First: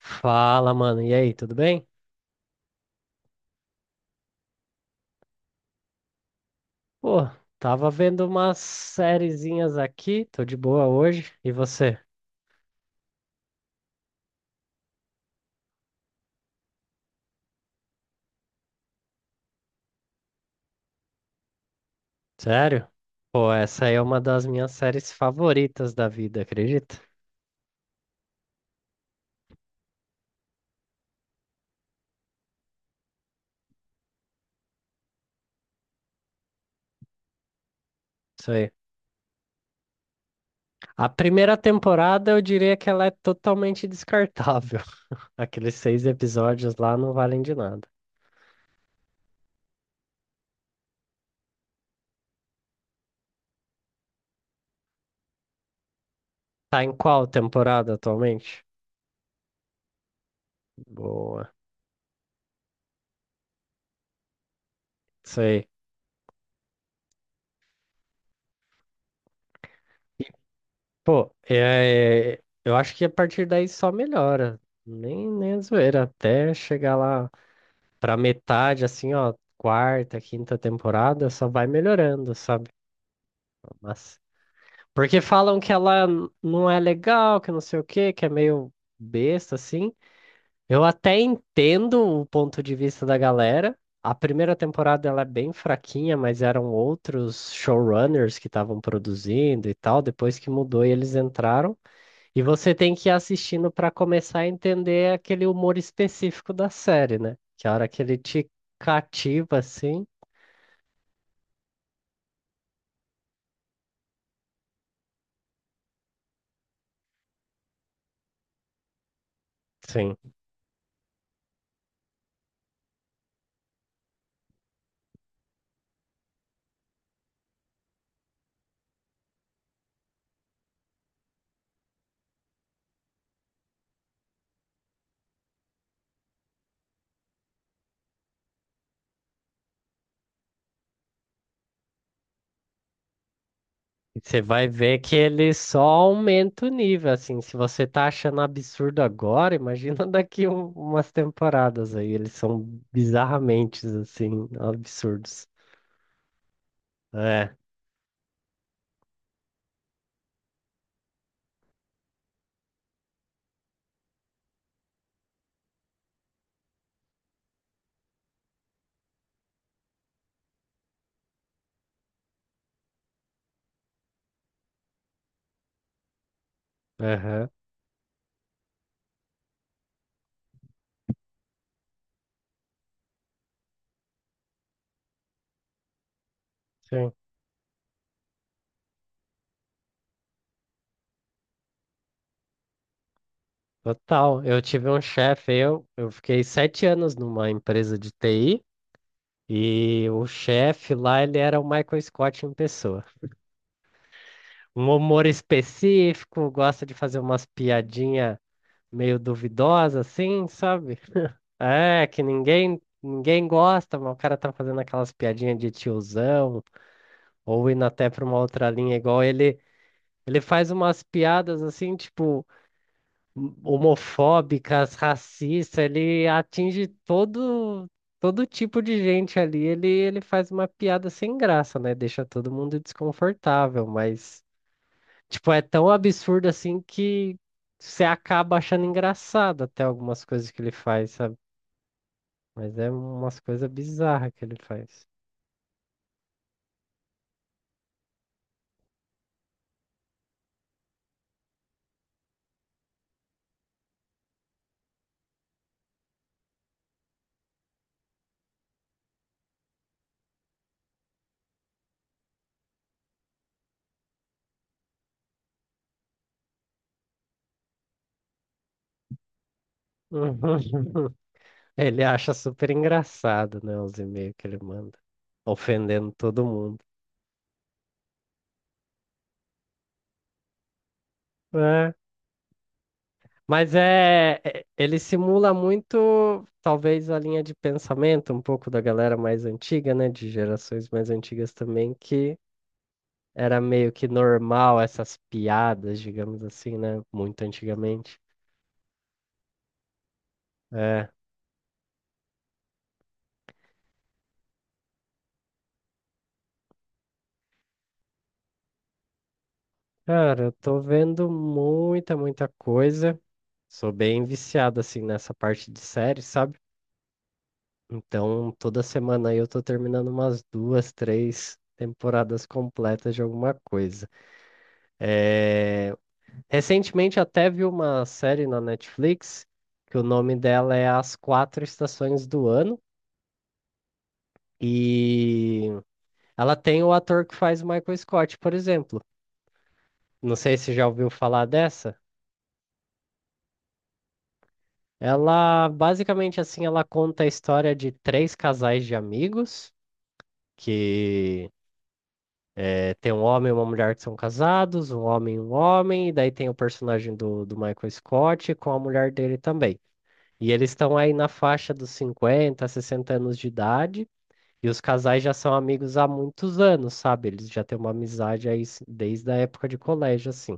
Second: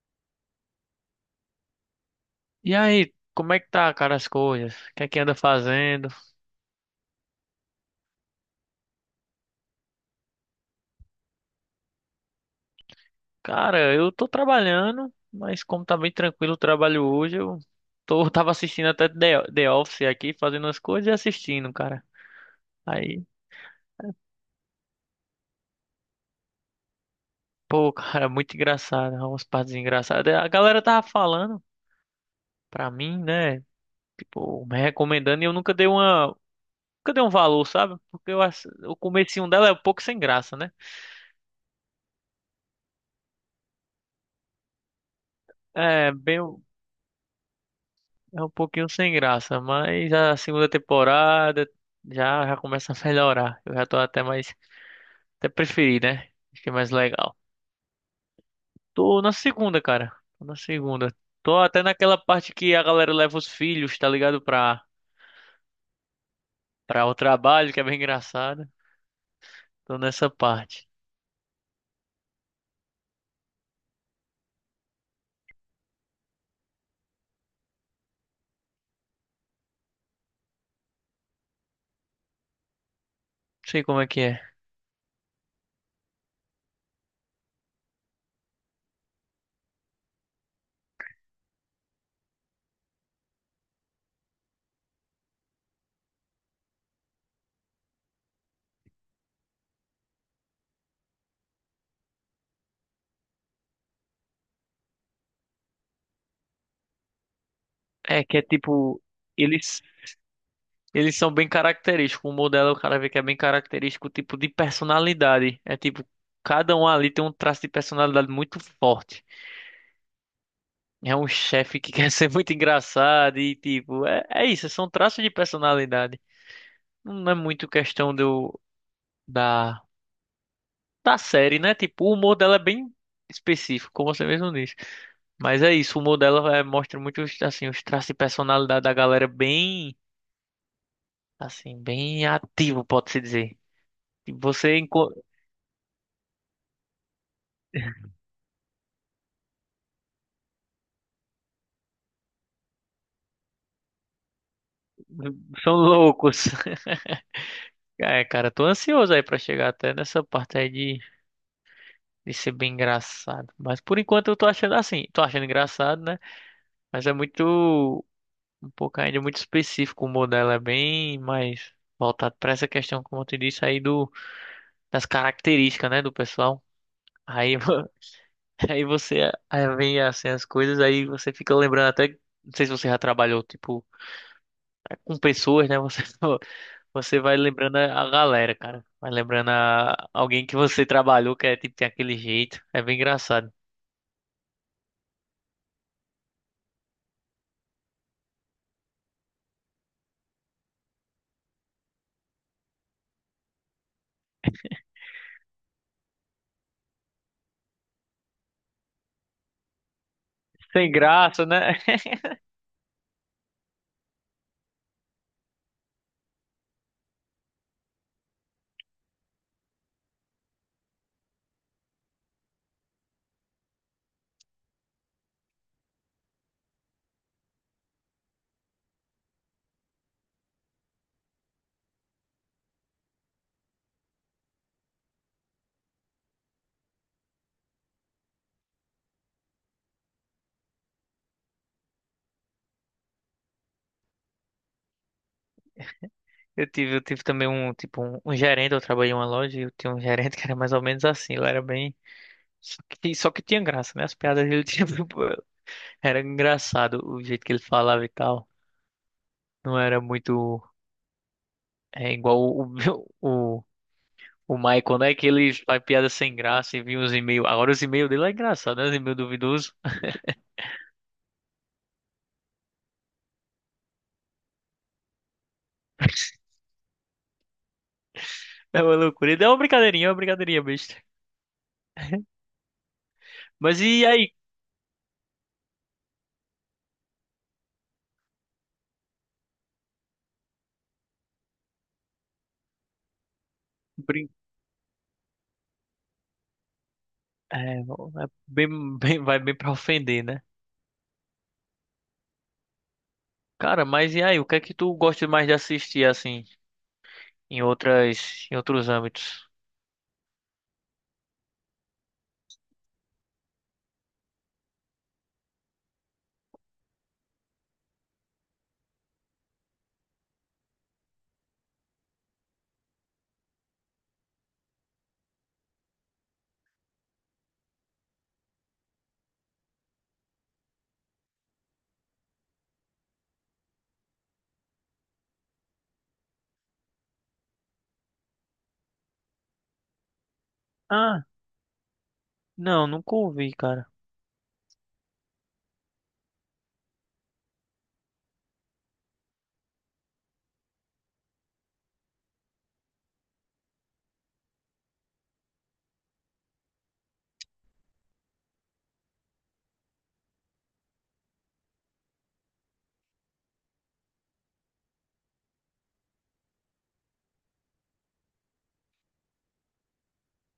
Fala, mano. E aí, tudo bem? E aí, como é que tá, cara, as coisas? O que é que anda fazendo? Pô, tava vendo umas sériezinhas aqui, tô de boa hoje. E você? Cara, eu tô trabalhando, mas como tá bem tranquilo o trabalho hoje, eu tô, tava assistindo até The Office aqui, fazendo as coisas e assistindo, cara. Sério? Aí, Pô, essa aí é uma das minhas séries favoritas da vida, acredita? pô, cara, muito engraçado, umas partes engraçadas. A galera tava falando pra mim, né, tipo, me recomendando e eu nunca nunca dei um valor, sabe? Porque Isso aí. o comecinho dela é um pouco sem graça, né? A primeira temporada eu diria que ela é totalmente descartável. Aqueles seis É, bem, episódios lá não valem de nada. é um pouquinho sem graça, mas a segunda temporada já começa a melhorar. Eu já tô até mais. Até preferi, né? Achei Tá mais em qual legal. temporada atualmente? Tô na segunda, cara. Tô na segunda. Boa. Tô até naquela parte que a galera leva os filhos, tá ligado? Pra, Isso aí. pra o trabalho, que é bem engraçado. Tô nessa parte. Pô, é, eu acho que a partir daí só melhora. Nem a zoeira, até chegar lá pra metade, assim, ó, quarta, quinta temporada, só vai melhorando, sabe? Não sei como é Mas, que é. porque falam que ela não é legal, que não sei o quê, que é meio besta, assim. Eu até entendo o ponto de vista da galera. A primeira temporada ela é bem fraquinha, mas eram outros showrunners que estavam produzindo e tal. Depois que mudou e eles entraram. E você tem que ir assistindo para começar a entender aquele humor específico da série, né? Que a hora que ele É que é te tipo. cativa, Eles, assim, eles são bem característicos. O modelo, o cara vê que é bem característico, tipo de personalidade. É tipo. Cada um ali tem um traço de personalidade muito forte. sim. É um chefe que quer ser muito engraçado e tipo, é, é isso, são traços de personalidade. Não é muito questão do da da série, né? Tipo, o humor dela é bem específico, como você mesmo disse. Mas é isso, o humor dela é, mostra muito os, assim, os traços de personalidade da galera bem assim, bem ativo, pode-se dizer. E E você vai Você ver enco- que ele só aumenta o nível, assim. Se você tá achando absurdo agora, imagina daqui umas temporadas aí. Eles são bizarramente, assim, absurdos. são loucos. É, É, cara, tô ansioso aí pra chegar até nessa parte aí de ser bem engraçado. Mas por enquanto eu tô achando assim, tô achando engraçado, né? Mas é muito, um pouco ainda muito específico o modelo, é bem mais voltado para essa questão, como eu te disse, aí do, das características, né, do pessoal. aham, Aí, vo- aí você, aí vem assim as coisas, aí você fica lembrando até, não sei se você já trabalhou, tipo, é, com pessoas, né, você, sim. você vai lembrando a galera, cara. Vai lembrando a alguém que você trabalhou, que é tipo, tem aquele jeito. É bem engraçado. Total. Eu tive um chefe, eu fiquei 7 anos numa empresa de TI e o chefe lá, ele era o Michael Scott em pessoa. Um humor específico, gosta de fazer umas piadinhas meio duvidosas, assim, Sem sabe? graça, né? É, que ninguém gosta, mas o cara tá fazendo aquelas piadinhas de tiozão, ou indo até pra uma outra linha, igual ele, ele faz umas piadas assim, tipo, homofóbicas, racistas, ele atinge todo tipo de gente ali, ele faz uma piada sem graça, né? Deixa todo mundo desconfortável, mas, tipo, é tão absurdo assim que você acaba achando engraçado até algumas coisas que ele faz, sabe? Mas é umas coisas bizarras que ele faz. Eu tive também um, tipo, um gerente, eu trabalhei em uma loja e eu tinha um gerente que era mais ou menos assim, ele era bem... só que tinha graça, né? As piadas dele tinha... Era engraçado o jeito que ele falava e tal. Não era muito... É igual o, o, o Michael, né? Que ele faz piada sem graça e vinha os e-mails. Agora os e-mails dele é engraçado, né? Os e-mails duvidosos. Ele acha super engraçado, né, os e-mails que ele manda, ofendendo todo mundo. É uma loucura. Ele é uma brincadeirinha, é uma brincadeirinha besta. É, mas Mas e aí? é, ele simula muito, talvez, a linha de pensamento um pouco da galera mais antiga, né, de gerações mais antigas também, que era meio que Brin... normal essas piadas, digamos assim, né, muito É, é antigamente. bem, bem- vai bem pra ofender, né? É, Cara, mas e aí, o que é que tu gosta mais de assistir assim em outras em outros âmbitos? cara, eu tô vendo muita, muita coisa. Sou bem viciado assim nessa parte de série, sabe? Então, toda semana aí eu tô terminando umas duas, três temporadas completas de alguma coisa. Recentemente até vi uma série na Netflix que o nome dela é As Quatro Estações do Ano e ela tem o ator que faz Michael Scott, por exemplo. Não sei se já ouviu Ah, falar dessa. não, nunca ouvi, cara. Ela basicamente assim, ela conta a história de três casais de amigos que é, tem um homem e uma mulher que são casados, um homem, e daí tem o personagem do, Michael Scott com a mulher dele também. E eles estão aí na faixa dos 50, 60 anos de idade, e os casais já são amigos há muitos anos, sabe? Eles já têm uma amizade aí desde a época de colégio, assim.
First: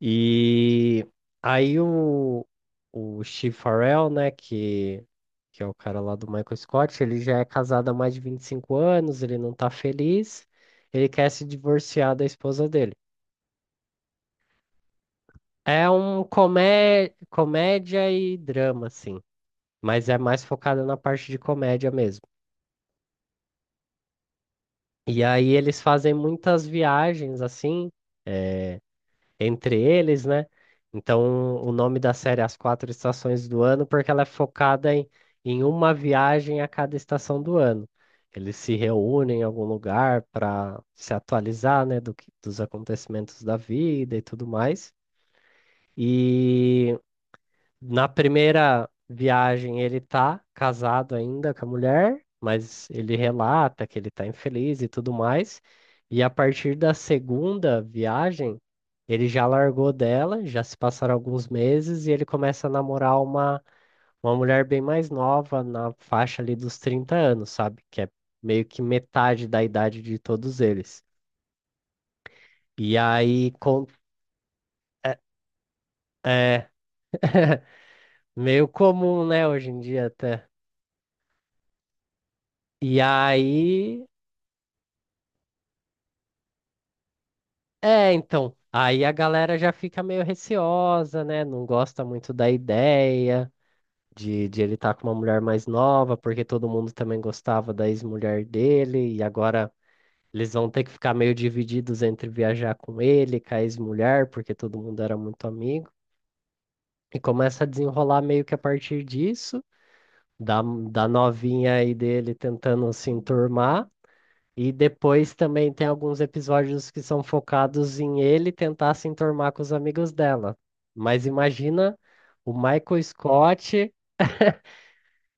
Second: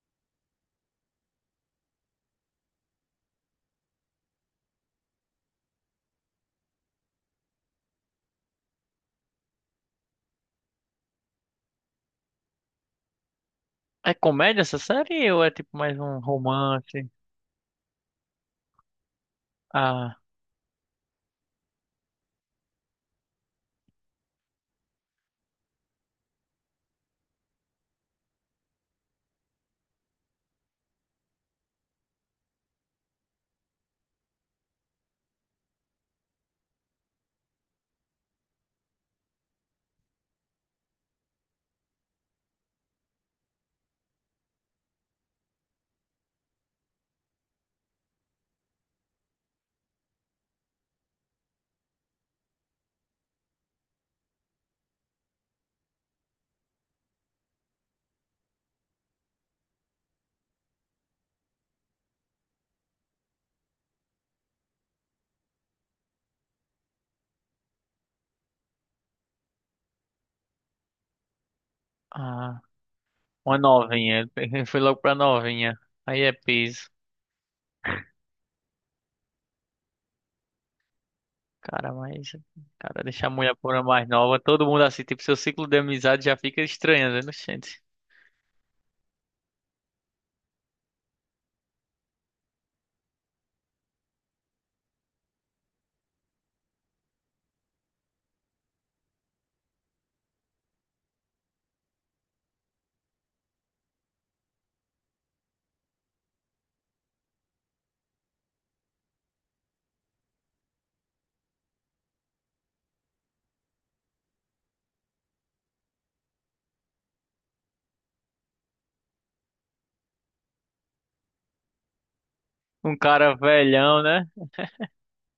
E aí o Steve Farrell, né, que é o cara lá do Michael Scott, ele já é casado há mais de 25 anos, ele não tá feliz, ele quer se divorciar da esposa dele. É comédia essa série ou é tipo É mais um um romance? Comédia e drama, assim, mas é Ah, mais focada na parte de comédia mesmo. E aí eles fazem muitas viagens, assim, eh, entre eles, né? Então, o nome da série é As Quatro Estações do Ano, porque ela é focada em uma viagem a cada estação do ano. Eles se reúnem em algum lugar para se atualizar, né, dos acontecimentos da vida e tudo mais. E na primeira viagem, ele tá casado ainda com a mulher, mas ele relata que ele tá infeliz e tudo mais. E a partir da segunda viagem, ele já largou dela, já se passaram alguns meses e ele começa a namorar uma mulher bem mais nova, na faixa ali dos 30 anos, sabe? Que é meio que metade da idade de todos eles. ah, E aí, uma com. novinha. Ele foi logo é pra novinha. Aí é é piso. meio comum, né, hoje em dia até. Cara, mas E cara, deixar a mulher por uma aí, mais nova, todo mundo assim, tipo, seu ciclo de amizade já fica estranho, né, gente? é, então, aí a galera já fica meio receosa, né? Não gosta muito da ideia de, ele estar com uma mulher mais nova, porque todo mundo também gostava da ex-mulher dele, e agora eles vão ter que ficar meio divididos entre viajar com ele, com a ex-mulher, porque todo mundo era muito amigo. E começa a desenrolar meio que a partir disso, da, da novinha aí dele tentando se enturmar. E depois também tem alguns episódios que são focados em ele tentar se enturmar com os amigos dela. Mas imagina o Um Michael cara Scott, velhão, né?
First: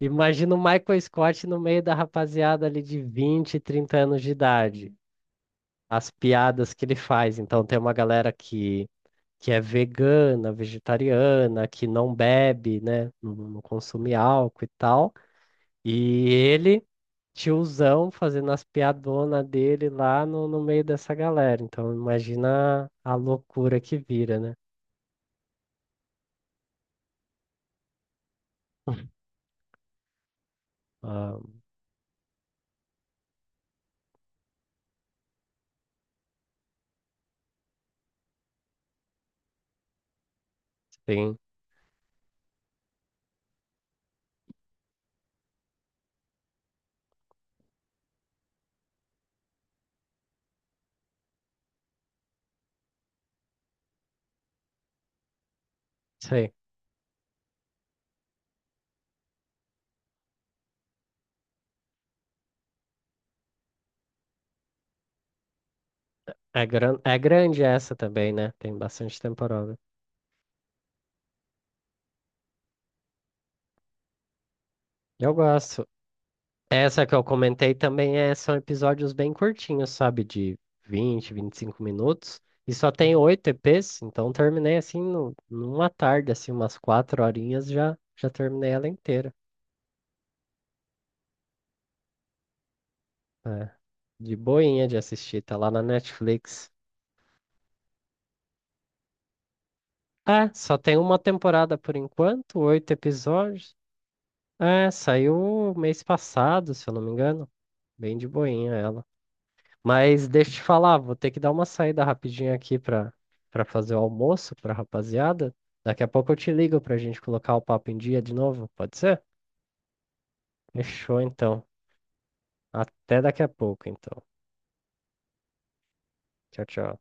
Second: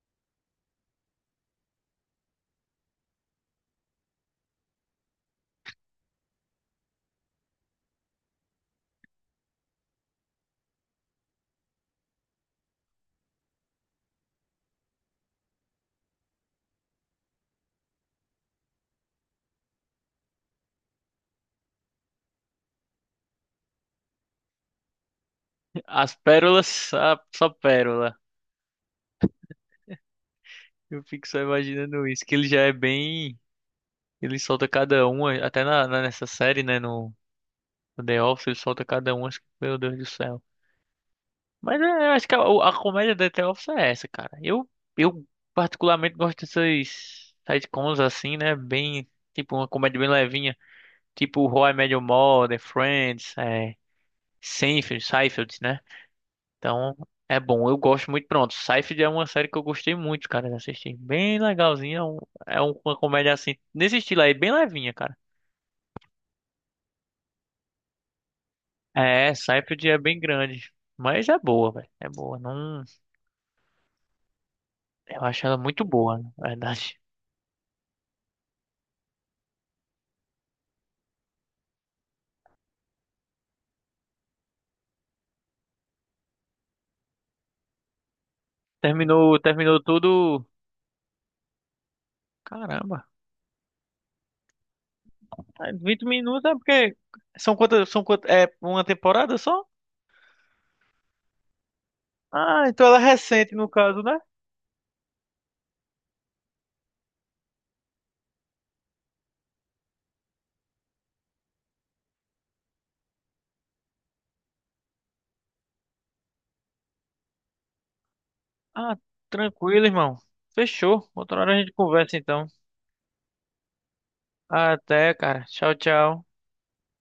imagina o Michael Scott no meio da rapaziada ali de 20, 30 anos de idade. As piadas que ele faz. Então tem uma galera que, é vegana, vegetariana, que não bebe, né? Não consome álcool e tal. E ele tiozão fazendo as piadonas dele lá no meio dessa galera. Então, imagina a loucura que vira, né? As pérolas, só, só pérola. Eu fico Ah, só imaginando isso, que ele já é bem. Ele solta cada uma, até na, na- nessa série, né? No, no The Office, ele solta cada uma, acho que- meu Deus do céu. sim, Mas é, eu acho que a comédia da The Office é essa, cara. Eu particularmente gosto dessas sitcoms assim, né? Bem, tipo, uma comédia bem levinha. Tipo How I Met Your Mother, Friends, é, Seinfeld, né? sim. Então, é bom. Eu gosto muito. Pronto, Seinfeld é uma série que eu gostei muito, cara, de assistir. Bem legalzinha. É um- é uma comédia assim, nesse estilo aí, bem levinha, cara. É, gran é grande essa também, né? Tem bastante É, sai pro temporada. dia bem grande. Mas é boa, velho. É boa. Não... Eu Eu acho ela muito gosto. boa, na verdade. Essa que eu comentei também é, são episódios bem curtinhos, sabe? De 20, 25 minutos. E só tem oito EPs, então terminei assim no, numa tarde, assim, umas 4 horinhas já, já terminei ela inteira. Terminou, terminou tudo. Caramba. É, de boinha de assistir, tá lá Ah, na 20 minutos é Netflix. porque. São quantas? São quantas? É uma temporada só? É, só tem uma temporada por enquanto, Ah, então oito ela é recente no episódios. caso, né? É, saiu mês passado, se eu não me engano. Bem de boinha ela. Mas deixa eu te falar, vou ter que dar uma saída rapidinho aqui pra, fazer o almoço pra rapaziada. Daqui a pouco eu te ligo pra gente colocar o papo em dia de novo, Ah, pode ser? tranquilo, irmão. Fechou. Fechou Outra hora a então. gente conversa então. Até daqui a pouco, então. Até, cara. Tchau, tchau. Tchau, tchau.